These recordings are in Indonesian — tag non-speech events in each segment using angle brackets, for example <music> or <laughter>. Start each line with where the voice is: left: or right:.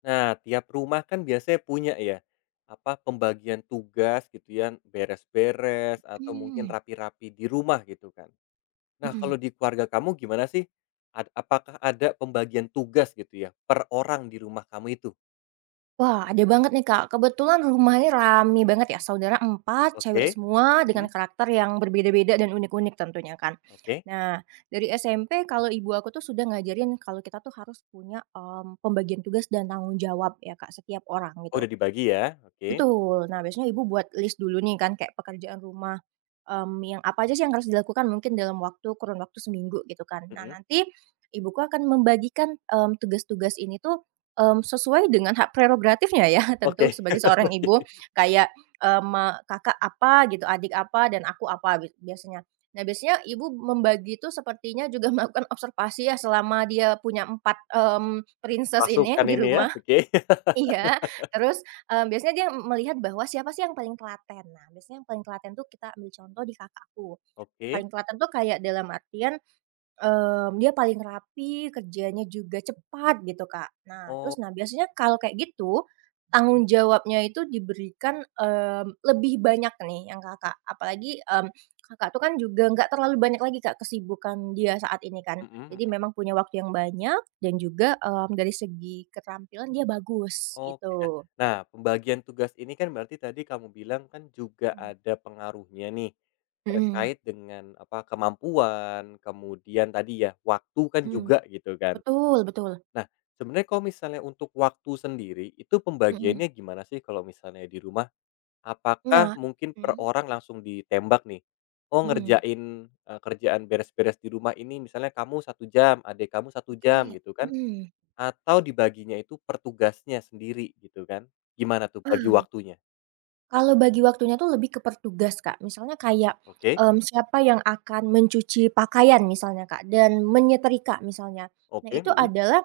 left: Nah, tiap rumah kan biasanya punya ya, apa, pembagian tugas gitu ya, beres-beres atau mungkin
right: Mmm,
left: rapi-rapi di rumah gitu kan. Nah,
right: mhm.
left: kalau di keluarga kamu gimana sih? Apakah ada pembagian tugas gitu ya, per orang di rumah kamu itu?
right: Wah, ada banget nih, Kak. Kebetulan rumahnya rame banget ya, saudara empat, cewek
left: Oke,
right: semua dengan
left: mhm,
right: karakter yang berbeda-beda dan unik-unik tentunya kan.
left: oke.
right: Nah, dari SMP kalau ibu aku tuh sudah ngajarin kalau kita tuh harus punya, pembagian tugas dan tanggung jawab ya, Kak, setiap orang
left: Oh,
right: gitu.
left: udah dibagi ya? Oke,
right: Betul. Nah, biasanya ibu buat list dulu nih kan kayak pekerjaan rumah, yang apa aja sih yang harus dilakukan mungkin dalam waktu kurun waktu seminggu gitu kan. Nah,
left: mhm,
right: nanti ibuku akan membagikan, tugas-tugas ini tuh, sesuai dengan hak prerogatifnya ya <laughs> tentu
left: oke.
right: sebagai
left: <laughs>
right: seorang ibu kayak, eee, me kakak apa gitu, adik apa, dan aku apa biasanya. Nah, biasanya ibu membagi itu sepertinya juga <laughs> melakukan observasi ya selama dia punya 4 princess ini
left: Pasukan
right: di
left: ini ya,
right: rumah.
left: oke. <laughs>
right: Iya, terus, biasanya dia melihat bahwa siapa sih yang paling telaten. Nah, biasanya yang paling telaten tuh kita ambil contoh di kakakku.
left: Oke,
right: Paling telaten tuh kayak dalam artian, dia paling rapi, kerjanya juga cepat gitu, Kak. Nah, terus
left: oh,
right: nah biasanya kalau kayak gitu, tanggung jawabnya itu diberikan, lebih banyak nih yang Kakak. Apalagi, Kakak tuh kan juga nggak terlalu banyak lagi, Kak, kesibukan dia saat ini kan.
left: mhm.
right: Jadi memang punya waktu yang banyak dan juga, dari segi keterampilan dia bagus
left: Oke, ah,
right: gitu.
left: nah pembagian tugas ini kan berarti tadi kamu bilang kan juga
right: Mmm.
left: ada pengaruhnya nih,
right: Mhm
left: terkait dengan apa, kemampuan, kemudian tadi ya waktu kan
right: mhm.
left: juga gitu kan.
right: Betul, betul.
left: Nah sebenarnya kalau misalnya untuk waktu sendiri itu
right: Mhm.
left: pembagiannya gimana sih kalau misalnya di rumah? Apakah
right: Nah,
left: mungkin per
right: mhm
left: orang langsung ditembak nih? Oh
right: mhm.
left: ngerjain, kerjaan beres-beres di rumah ini misalnya kamu satu jam, adik kamu satu jam
right: Oke.
left: gitu kan?
right: Mhm.
left: Atau dibaginya itu per tugasnya sendiri gitu kan? Gimana tuh bagi waktunya?
right: Kalau bagi waktunya tuh lebih ke per tugas, Kak. Misalnya kayak,
left: Oke
right: siapa yang akan mencuci pakaian misalnya, Kak, dan menyetrika misalnya. Nah,
left: oke,
right: itu
left: mhm
right: adalah,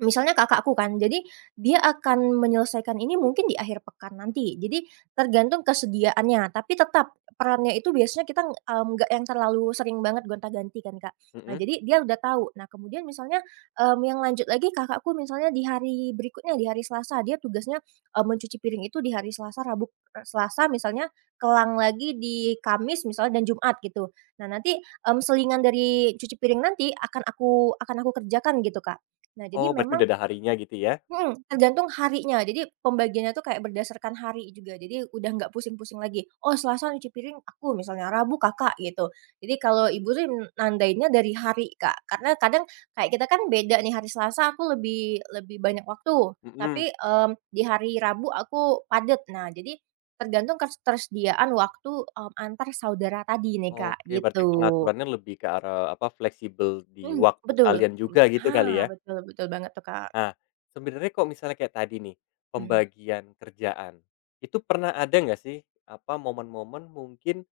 right: misalnya kakakku kan, jadi dia akan menyelesaikan ini mungkin di akhir pekan nanti. Jadi tergantung kesediaannya, tapi tetap perannya itu biasanya kita, nggak yang terlalu sering banget gonta-ganti kan, Kak. Nah,
left: mhm.
right: jadi dia udah tahu. Nah, kemudian misalnya, yang lanjut lagi kakakku misalnya di hari berikutnya, di hari Selasa, dia tugasnya, mencuci piring itu di hari Selasa, Rabu, Selasa misalnya, kelang lagi di Kamis misalnya dan Jumat gitu. Nah, nanti, selingan dari cuci piring nanti akan aku kerjakan gitu, Kak. Nah, jadi
left: Oh berarti udah
right: memang
left: ada harinya gitu ya?
right: mhm, tergantung harinya. Jadi pembagiannya tuh kayak berdasarkan hari juga. Jadi udah nggak pusing-pusing lagi, "Oh, Selasa nyuci piring aku," misalnya, "Rabu Kakak," gitu. Jadi kalau ibu sih nandainnya dari hari, Kak. Karena kadang kayak kita kan beda nih, hari Selasa aku lebih lebih banyak waktu,
left: Mhm.
right: tapi, di hari Rabu aku padet. Nah, jadi tergantung ketersediaan waktu, antar saudara tadi nih, Kak,
left: Oke berarti
right: gitu.
left: pengaturannya lebih ke arah, apa, fleksibel di
right: Mhm,
left: waktu
right: betul.
left: kalian juga gitu
right: Ah,
left: kali ya?
right: betul, betul banget tuh, Kak.
left: Nah, sebenarnya kok misalnya kayak tadi nih,
right: Mhm.
left: pembagian kerjaan, itu pernah ada nggak sih, apa, momen-momen mungkin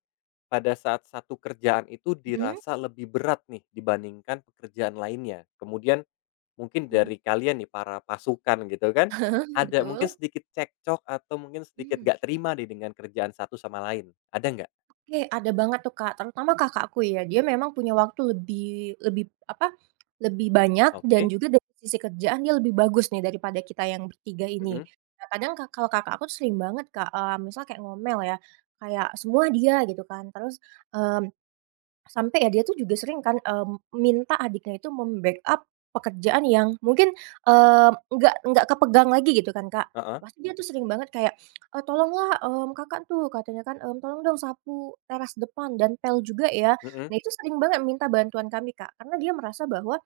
left: pada saat satu kerjaan itu
right: Mhm
left: dirasa lebih berat nih dibandingkan pekerjaan lainnya? Kemudian mungkin
right: mhm.
left: dari kalian nih para pasukan gitu kan,
right: <laughs>
left: ada mungkin
right: Betul.
left: sedikit cekcok atau mungkin sedikit
right: Mmm,
left: nggak terima nih dengan kerjaan satu sama lain, ada nggak?
right: oke, ada banget tuh, Kak, terutama kakakku ya, dia memang punya waktu lebih lebih apa, lebih banyak dan
left: Oke,
right: juga dari sisi kerjaan dia lebih bagus nih daripada kita yang bertiga ini.
left: mhm,
right: Nah, kadang kalau kakak aku tuh sering banget, Kak, misal kayak ngomel ya, kayak semua dia gitu kan, terus, mmm, sampai ya dia tuh juga sering kan, minta adiknya itu membackup pekerjaan yang mungkin, nggak kepegang lagi gitu kan, Kak.
left: heeh,
right: Pasti dia tuh sering banget kayak, "Tolonglah, Kakak tuh," katanya kan, "tolong dong sapu teras depan dan pel juga ya."
left: mhm.
right: Nah, itu sering banget minta bantuan kami, Kak, karena dia merasa bahwa,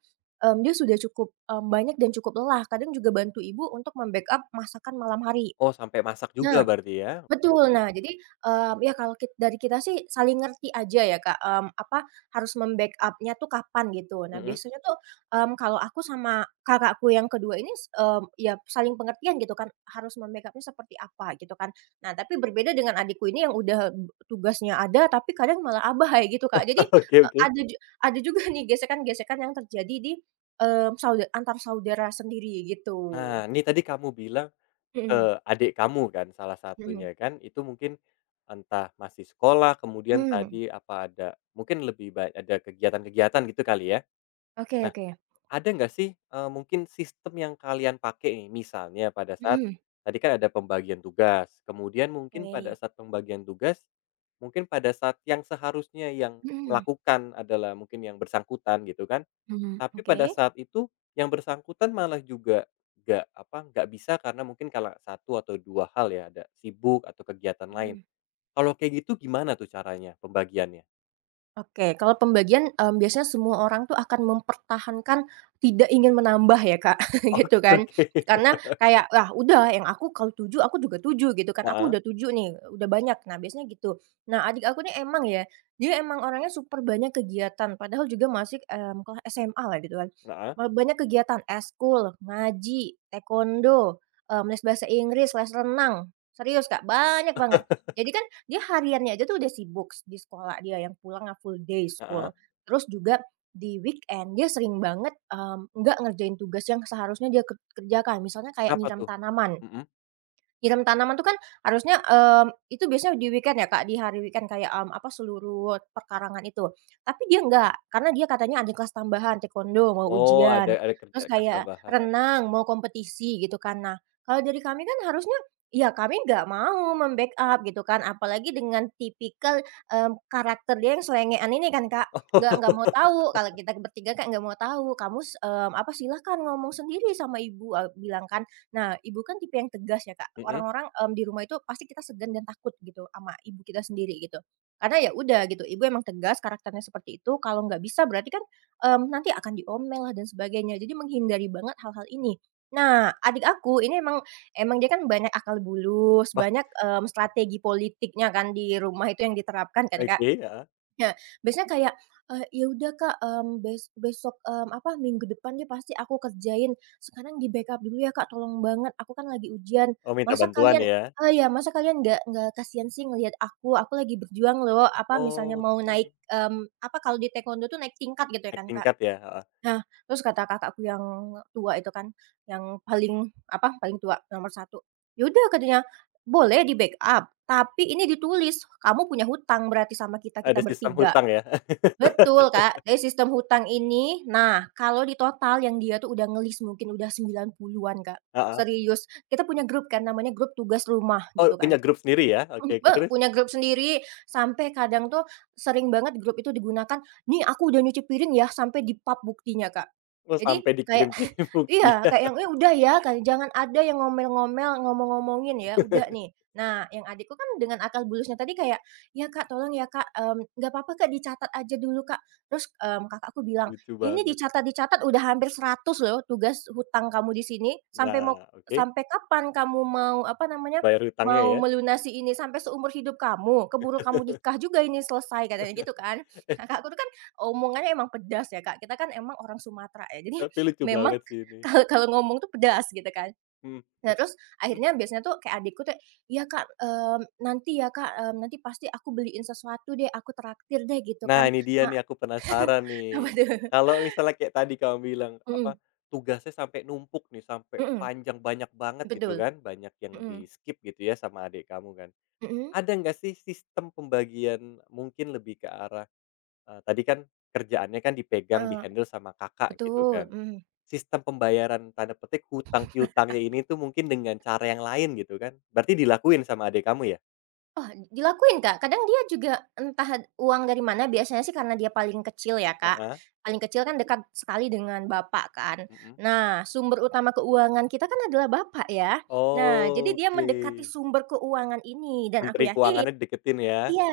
right: dia sudah cukup, banyak dan cukup lelah. Kadang juga bantu ibu untuk membackup masakan malam hari.
left: Oh sampai masak juga
right: Nah,
left: berarti ya? Oke
right: betul.
left: oke,
right: Nah, jadi, ya kalau kit dari kita sih saling ngerti aja ya, Kak, apa, harus membackupnya tuh kapan gitu. Nah,
left: mhm,
right: biasanya tuh, kalau aku sama kakakku yang kedua ini ya saling pengertian gitu kan, harus membackupnya seperti apa gitu kan. Nah, tapi berbeda dengan adikku ini yang udah b tugasnya ada, tapi kadang malah abai gitu, Kak. Jadi,
left: <laughs> oke
right: eee,
left: oke.
right: ada ju ada juga nih gesekan-gesekan yang terjadi di, mmm, sauda antar saudara sendiri gitu.
left: Nah ini tadi kamu bilang ke
right: Mhm
left: adik kamu kan salah satunya
right: mhm
left: kan, itu mungkin entah masih sekolah kemudian
right: mhm.
left: tadi apa ada mungkin lebih ba ada kegiatan-kegiatan gitu kali ya?
right: Oke, oke.
left: Ada nggak sih, mungkin sistem yang kalian pakai nih, misalnya pada saat
right: Mhm.
left: tadi kan ada pembagian tugas, kemudian mungkin pada
right: Oke.
left: saat pembagian tugas, mungkin pada saat yang seharusnya yang
right: Mhm,
left: melakukan adalah mungkin yang bersangkutan gitu kan,
right: mhm.
left: tapi
right: Oke.
left: pada saat itu yang bersangkutan malah juga nggak, apa, nggak bisa karena mungkin kalau satu atau 2 hal ya, ada sibuk atau kegiatan lain.
right: Mhm.
left: Kalau kayak gitu gimana tuh caranya pembagiannya?
right: Oke, kalau pembagian, biasanya semua orang tuh akan mempertahankan tidak ingin menambah ya, Kak, <laughs>
left: <laughs>
right: gitu
left: Oke
right: kan.
left: oke.
right: Karena kayak, "Lah, udah yang aku kalau 7 aku juga 7," gitu kan, "Aku
left: Heeh
right: udah 7 nih, udah banyak." Nah, biasanya gitu. Nah, adik aku nih emang ya, dia emang orangnya super banyak kegiatan, padahal juga masih, kelas SMA lah gitu kan.
left: heeh
right: Banyak kegiatan, ekskul, ngaji, taekwondo, les bahasa Inggris, les renang. Serius, Kak, banyak banget. Jadi kan Dia hariannya aja tuh udah sibuk di sekolah dia yang pulang nggak full day
left: heeh heeh.
right: school. Terus juga di weekend dia sering banget, nggak ngerjain tugas yang seharusnya dia kerjakan, misalnya kayak
left: Kenapa
right: nyiram
left: tuh?
right: tanaman.
left: Mhm.
right: Nyiram tanaman tuh kan harusnya, itu biasanya di weekend ya, Kak, di hari weekend kayak, apa, seluruh perkarangan itu. Tapi dia enggak, karena dia katanya ada kelas tambahan taekwondo, mau
left: Oh,
right: ujian,
left: ada
right: terus
left: kerjaan
right: kayak
left: tambahan.
right: renang, mau kompetisi gitu kan. Nah, kalau dari kami kan harusnya ya kami nggak mau membackup gitu kan, apalagi dengan tipikal, karakter dia yang selengean ini kan, Kak. Nggak mau
left: <laughs> Oh.
right: tahu, kalau kita bertiga kan nggak mau tahu, "apa, silahkan ngomong sendiri sama ibu," aku bilang kan. Nah, ibu kan tipe yang tegas ya, Kak.
left: Mhm,
right: Orang-orang, di rumah itu pasti kita segan dan takut gitu sama ibu kita sendiri gitu. Karena ya udah gitu, ibu emang tegas karakternya seperti itu, kalau nggak bisa berarti kan, nanti akan diomel lah dan sebagainya, jadi menghindari banget hal-hal ini. Nah, adik aku ini emang emang dia kan banyak akal bulus,
left: wah,
right: banyak, strategi politiknya kan di rumah itu yang diterapkan kan,
left: oke,
right: Kak.
left: heeh.
right: Ya, biasanya kayak, "Ya udah Kak, besok, apa, minggu depan dia pasti aku kerjain. Sekarang di-backup dulu ya Kak, tolong banget, aku kan lagi ujian.
left: Oh, minta
right: Masa
left: bantuan
right: kalian"
left: ya?
right: "Masa kalian nggak kasihan sih ngelihat aku? Aku lagi berjuang loh," apa, misalnya mau
left: Oke,
right: naik, apa, kalau di taekwondo tuh naik tingkat gitu ya
left: naik
right: kan Kak.
left: tingkat ya? Heeh.
right: Nah, terus kata kakakku yang tua itu kan, yang paling, apa, paling tua, nomor satu, "Ya udah," katanya, "boleh di-backup, tapi ini ditulis, kamu punya hutang berarti sama kita,
left: Ada
right: kita
left: sistem
right: bertiga."
left: hutang ya? <laughs>
right: Betul, Kak, dari sistem hutang ini nah, kalau di total yang dia tuh udah ngelis mungkin udah 90-an, Kak,
left: Heeh.
right: serius. Kita punya grup kan namanya grup tugas rumah
left: Oh,
right: gitu kan.
left: punya grup sendiri ya? Oke
right: Mhm,
left: oke,
right: be
left: terus?
right: punya grup sendiri sampai kadang tuh sering banget grup itu digunakan, "Nih aku udah nyuci piring ya," sampai di pap buktinya, Kak.
left: Oh,
right: Jadi
left: sampai
right: kayak
left: dikirim-kirim <laughs>
right: Iya,
left: buktian.
right: kayak yang, "Eh, udah ya," kayak, "jangan ada yang ngomel-ngomel, ngomong-ngomongin ya, udah nih." Nah, yang adikku kan dengan akal bulusnya tadi kayak, "Ya, Kak, tolong ya, Kak, nggak apa-apa, Kak, dicatat aja dulu, Kak." Terus, kakakku bilang,
left: Lucu
right: "Ini
left: banget.
right: dicatat-dicatat udah hampir 100 loh tugas hutang kamu di sini,
left: Nah, oke,
right: sampai kapan kamu mau, apa namanya,
left: bayar hutangnya
right: mau
left: ya?
right: melunasi ini? Sampai seumur hidup kamu? Keburu kamu nikah
left: <laughs>
right: juga ini selesai," katanya gitu kan.
left: Eh,
right: Kakakku tuh kan omongannya emang pedas ya, Kak, kita kan emang orang Sumatera ya, jadi
left: tapi lucu
right: <laughs> memang
left: banget sih ini.
right: kalau kalau ngomong tuh pedas gitu kan.
left: Mhm, eh
right: Nah, terus
left: mhm?
right: akhirnya biasanya tuh kayak adikku tuh, "Iya Kak, nanti ya Kak, nanti pasti aku beliin sesuatu deh, aku traktir deh," gitu
left: Nah,
right: kan.
left: ini dia
right: Ma
left: nih aku penasaran
right: <laughs> apa
left: nih.
right: tuh?
left: Kalau misalnya kayak tadi kamu bilang, apa,
right: Mhm
left: tugasnya sampai numpuk nih, sampai
right: mhm,
left: panjang banyak banget gitu
right: betul,
left: kan, banyak yang
right: mhm
left: di-skip gitu ya sama adik kamu kan.
right: mhm,
left: Ada nggak sih sistem pembagian mungkin lebih ke arah, tadi kan kerjaannya kan dipegang,
right: heeh,
left: dihandle sama Kakak gitu
right: betul,
left: kan.
right: mhm.
left: Sistem pembayaran tanda petik hutang piutangnya ini tuh mungkin dengan cara yang lain gitu kan. Berarti dilakuin sama adik kamu ya?
right: Oh, dilakuin, Kak. Kadang dia juga entah uang dari mana, biasanya sih karena dia paling kecil ya, Kak.
left: Heeh,
right: Paling kecil kan dekat sekali dengan bapak kan.
left: mhm.
right: Nah, sumber utama keuangan kita kan adalah bapak ya. Nah, jadi dia
left: Oke.
right: mendekati sumber keuangan ini dan
left: Menteri
right: aku yakin,
left: keuangannya deketin ya?
right: iya,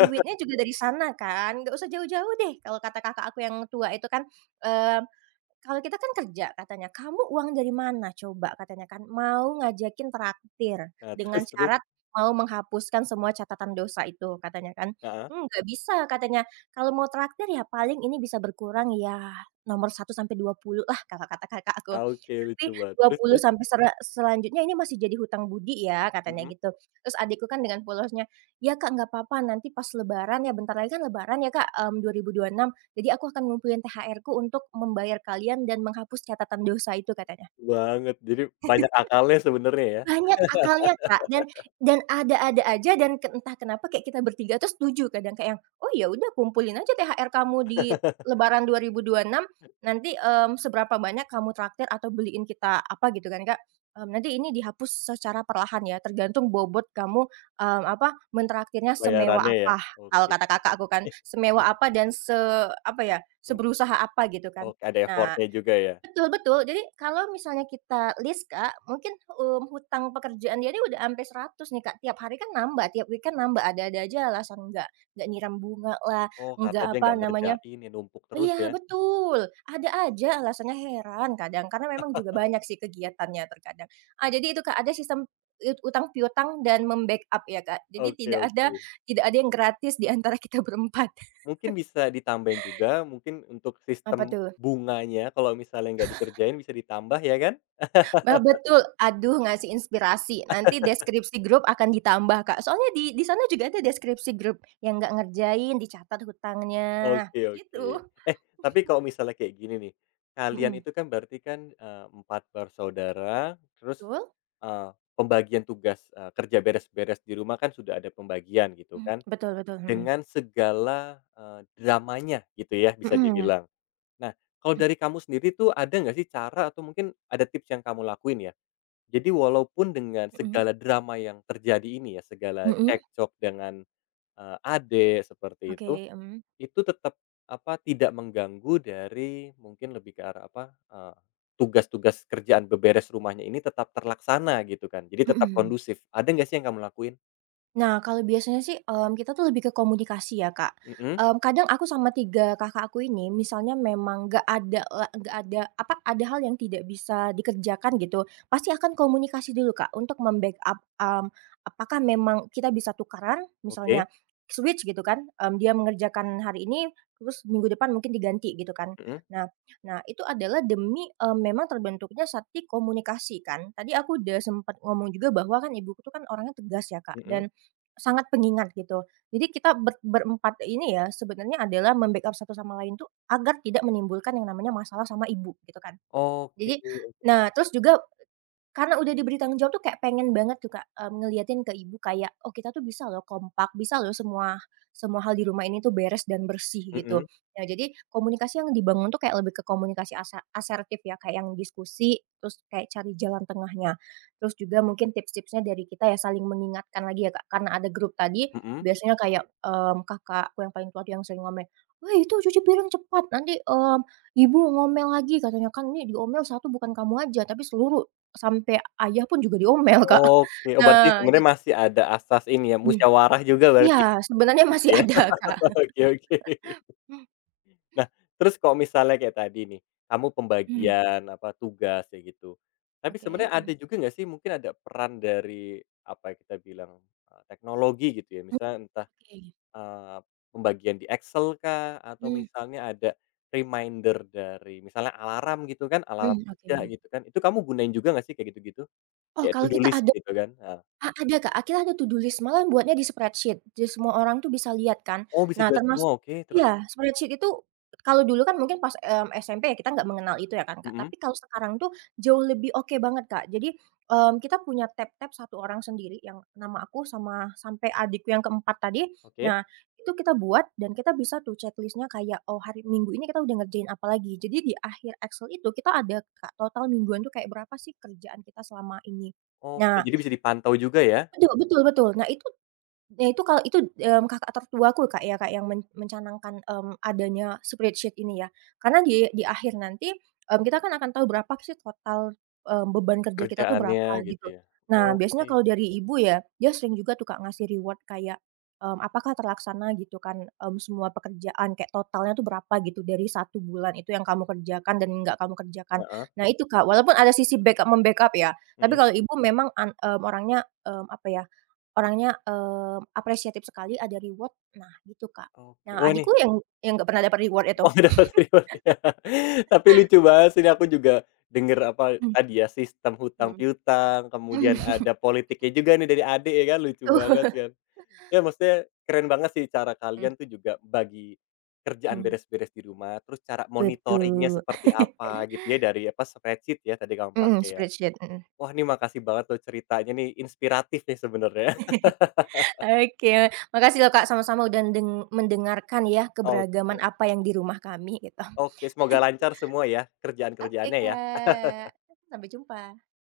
right: duitnya juga dari sana kan, nggak usah jauh-jauh deh, kalau kata kakak aku yang tua itu kan, eee, "Kalau kita kan kerja," katanya, "kamu uang dari mana coba?" katanya kan, mau ngajakin traktir
left: Nah, <laughs>
right: dengan
left: terus terus?
right: syarat mau menghapuskan semua catatan dosa itu katanya kan,
left: Heeh.
right: " nggak bisa," katanya, "kalau mau traktir ya paling ini bisa berkurang ya nomor satu sampai 20 lah," kalau kata kakak aku,
left: Ah, oke,
right: "tapi
left: lucu banget.
right: dua
left: Terus
right: puluh
left: terus?
right: sampai selanjutnya ini masih jadi hutang budi ya," katanya
left: Mhm.
right: gitu. Terus adikku kan dengan polosnya, "Ya Kak, nggak apa-apa nanti pas lebaran," ya bentar lagi kan lebaran ya Kak, 2026, "Jadi aku akan ngumpulin THR-ku untuk membayar kalian dan menghapus catatan dosa itu," katanya.
left: Banget, jadi banyak akalnya sebenarnya ya,
right: Banyak akalnya, Kak, dan ada-ada aja dan ke entah kenapa kayak kita bertiga tuh setuju kadang kayak yang, "Oh ya udah kumpulin aja THR kamu di
left: <laughs>
right: lebaran 2026 nanti, seberapa banyak kamu traktir atau beliin kita apa," gitu kan, Kak, "nanti ini dihapus secara perlahan ya tergantung bobot kamu, apa, mentraktirnya semewah
left: bayarannya ya?
right: apa," kalau
left: Oke.
right: kata kakak aku kan,
left: Eh, mmm,
right: "semewah apa dan se" apa ya,
left: mmm,
right: "seberusaha apa," gitu kan.
left: oke, ada
right: Nah,
left: effort-nya juga ya?
right: betul, betul. Jadi kalau misalnya kita list, Kak, mungkin, hutang pekerjaan dia ini udah sampai 100 nih, Kak. Tiap hari kan nambah, tiap weekend nambah, ada-ada aja alasan nggak nyiram bunga lah,
left: Oh, karena
right: nggak
left: dia
right: apa
left: nggak
right: namanya
left: ngerjain ya, numpuk terus
right: iya,
left: ya?
right: betul. Ada aja alasannya, heran kadang. Karena memang juga banyak sih kegiatannya terkadang. Ah, jadi itu, Kak, ada sistem utang piutang dan membackup ya, Kak. Jadi
left: Oke
right: tidak ada
left: oke.
right: tidak ada yang gratis di antara kita berempat.
left: Mungkin bisa ditambahin juga, mungkin untuk
right: <laughs> Apa
left: sistem
right: tuh?
left: bunganya kalau misalnya nggak dikerjain bisa ditambah ya kan?
right: Nah, betul. Aduh, ngasih inspirasi. Nanti deskripsi grup akan ditambah, Kak. Soalnya di sana juga ada deskripsi grup, yang nggak ngerjain dicatat hutangnya,
left: Oke oke.
right: gitu.
left: Eh, tapi kalau misalnya kayak gini nih, kalian
right: Mhm,
left: itu kan berarti kan, 4 bersaudara, terus,
right: betul?
left: eee, pembagian tugas, kerja beres-beres di rumah kan sudah ada pembagian gitu
right: Mhm,
left: kan,
right: betul betul, mhm.
left: dengan segala, dramanya gitu ya bisa
right: Mhm,
left: dibilang. Nah, kalau dari kamu sendiri tuh ada nggak sih cara atau mungkin ada tips yang kamu lakuin ya? Jadi walaupun dengan
right: mhm
left: segala drama yang terjadi ini ya, segala
right: mhm,
left: cekcok dengan, adik seperti
right: oke,
left: itu tetap, apa, tidak mengganggu dari mungkin lebih ke arah, apa, eee, tugas-tugas kerjaan beberes rumahnya ini tetap terlaksana gitu kan, jadi tetap
right: mhm.
left: kondusif. Ada nggak sih yang kamu lakuin?
right: Nah, kalau biasanya sih, kita tuh lebih ke komunikasi ya, Kak.
left: Mhm,
right: Kadang aku sama 3 kakak aku ini misalnya memang nggak ada apa, ada hal yang tidak bisa dikerjakan gitu, pasti akan komunikasi dulu, Kak, untuk membackup apakah memang kita bisa tukaran, misalnya
left: oke,
right: switch gitu kan, dia mengerjakan hari ini, terus minggu depan mungkin diganti gitu kan.
left: mhm
right: Nah nah itu adalah demi, memang terbentuknya sati komunikasi kan. Tadi aku udah sempet ngomong juga bahwa kan ibuku tuh kan orangnya tegas ya, Kak,
left: mhm,
right: dan sangat pengingat gitu. Jadi kita berempat ini ya sebenarnya adalah membackup satu sama lain tuh agar tidak menimbulkan yang namanya masalah sama ibu gitu kan.
left: oke,
right: Jadi nah terus juga karena udah diberi tanggung jawab tuh kayak pengen banget tuh Kak, ngeliatin ke ibu kayak, "Oh kita tuh bisa loh kompak, bisa loh semua semua hal di rumah ini tuh beres dan bersih," gitu.
left: mhm
right: Nah jadi komunikasi yang dibangun tuh kayak lebih ke komunikasi asertif ya, kayak yang diskusi, terus kayak cari jalan tengahnya. Terus juga mungkin tips-tipsnya dari kita ya saling mengingatkan lagi ya Kak, karena ada grup tadi
left: mhm,
right: biasanya kayak, kakakku yang paling tua tuh yang sering ngomel, "Woi itu cuci piring cepat, nanti, ibu ngomel lagi," katanya, "kan ini diomel satu bukan kamu aja tapi seluruh sampai ayah pun juga diomel, Kak.
left: oke. Oh berarti
right: Nah,
left: sebenarnya
right: jad
left: masih ada asas ini ya,
right: mmm,
left: musyawarah juga
right: iya,
left: berarti
right: sebenarnya
left: gitu
right: masih
left: ya?
right: ada, Kak."
left: <laughs> Oke oke. Nah, terus kalau misalnya kayak tadi nih, kamu
right: Mhm,
left: pembagian apa, tugas ya gitu. Tapi
right: oke,
left: sebenarnya
right: mmm,
left: ada juga nggak sih mungkin ada peran dari, apa ya kita bilang, teknologi gitu ya, misalnya entah,
right: oke,
left: eee, pembagian di Excel kah, atau
right: mmm,
left: misalnya ada reminder dari misalnya alarm gitu kan, alarm
right: mhm,
left: kerja
right: oke.
left: gitu kan, itu kamu gunain juga nggak sih kayak gitu-gitu?
right: Oh,
left: Kayak to
right: kalau
left: do
right: kita
left: list
right: ada
left: gitu kan? Heeh.
right: Ada Kak, akhirnya ada to-do list, malah buatnya di spreadsheet, jadi semua orang tuh bisa lihat kan.
left: Oh bisa
right: Nah
left: jelas
right: termas
left: semua, oke, terus?
right: iya, spreadsheet itu kalau dulu kan mungkin pas, SMP ya kita nggak mengenal itu ya kan Kak,
left: Mhm,
right: tapi kalau sekarang tuh jauh lebih oke banget Kak. Jadi, kita punya tab-tab satu orang sendiri yang nama aku sama sampai adikku yang keempat tadi.
left: oke.
right: Nah, itu kita buat dan kita bisa tuh checklist-nya kayak, oh hari Minggu ini kita udah ngerjain apa lagi. Jadi di akhir Excel itu kita ada Kak, total mingguan tuh kayak berapa sih kerjaan kita selama ini. Nah
left: Oke, jadi bisa dipantau juga ya
right: betul betul betul. Nah itu kalau itu, kakak tertuaku Kak ya Kak yang mencanangkan, adanya spreadsheet ini ya. Karena di akhir nanti, kita kan akan tahu berapa sih total, beban kerja kita tuh
left: kerjaannya
right: berapa
left: gitu
right: gitu.
left: ya?
right: Nah
left: Oke,
right: biasanya kalau dari ibu ya, dia sering juga tuh Kak ngasih reward kayak, apakah terlaksana gitu kan, semua pekerjaan kayak totalnya tuh berapa gitu dari satu bulan itu yang kamu kerjakan dan nggak kamu kerjakan.
left: heeh.
right: Nah itu Kak, walaupun ada sisi backup, mem-backup ya, tapi
left: Mhm,
right: kalau ibu memang orangnya, apa ya orangnya, apresiatif sekali, ada reward, nah gitu, Kak.
left: oke.
right: Nah,
left: Oh
right: adikku
left: ini,
right: yang nggak pernah dapat reward
left: <laughs>
right: itu.
left: oh dapat reward-nya. <laughs> Tapi lucu banget sih ini aku juga denger apa
right: Mhm.
left: tadi ya, sistem hutang
right: Mhm.
left: piutang,
right: Mhm,
left: kemudian ada politiknya juga nih dari adik ya kan, lucu banget
right: betul.
left: kan. Ya maksudnya keren banget sih cara
right: Mhm.
left: kalian tuh juga bagi kerjaan
right: Mhm, <laughs>
left: beres-beres di rumah, terus cara monitoringnya
right: betul.
left: seperti apa gitu ya dari apa, spreadsheet ya tadi kamu
right: Mhm,
left: pakai ya.
right: spreadsheet, mhm.
left: Wah ini makasih banget loh ceritanya nih, inspiratif nih sebenarnya. <laughs>
right: Oke, makasih loh, Kak, sama-sama udah mendengarkan ya keberagaman
left: Oke
right: apa yang di rumah kami gitu.
left: oke, semoga lancar semua ya
right: Oke,
left: kerjaan-kerjaannya ya.
right: Kak. Sampai jumpa.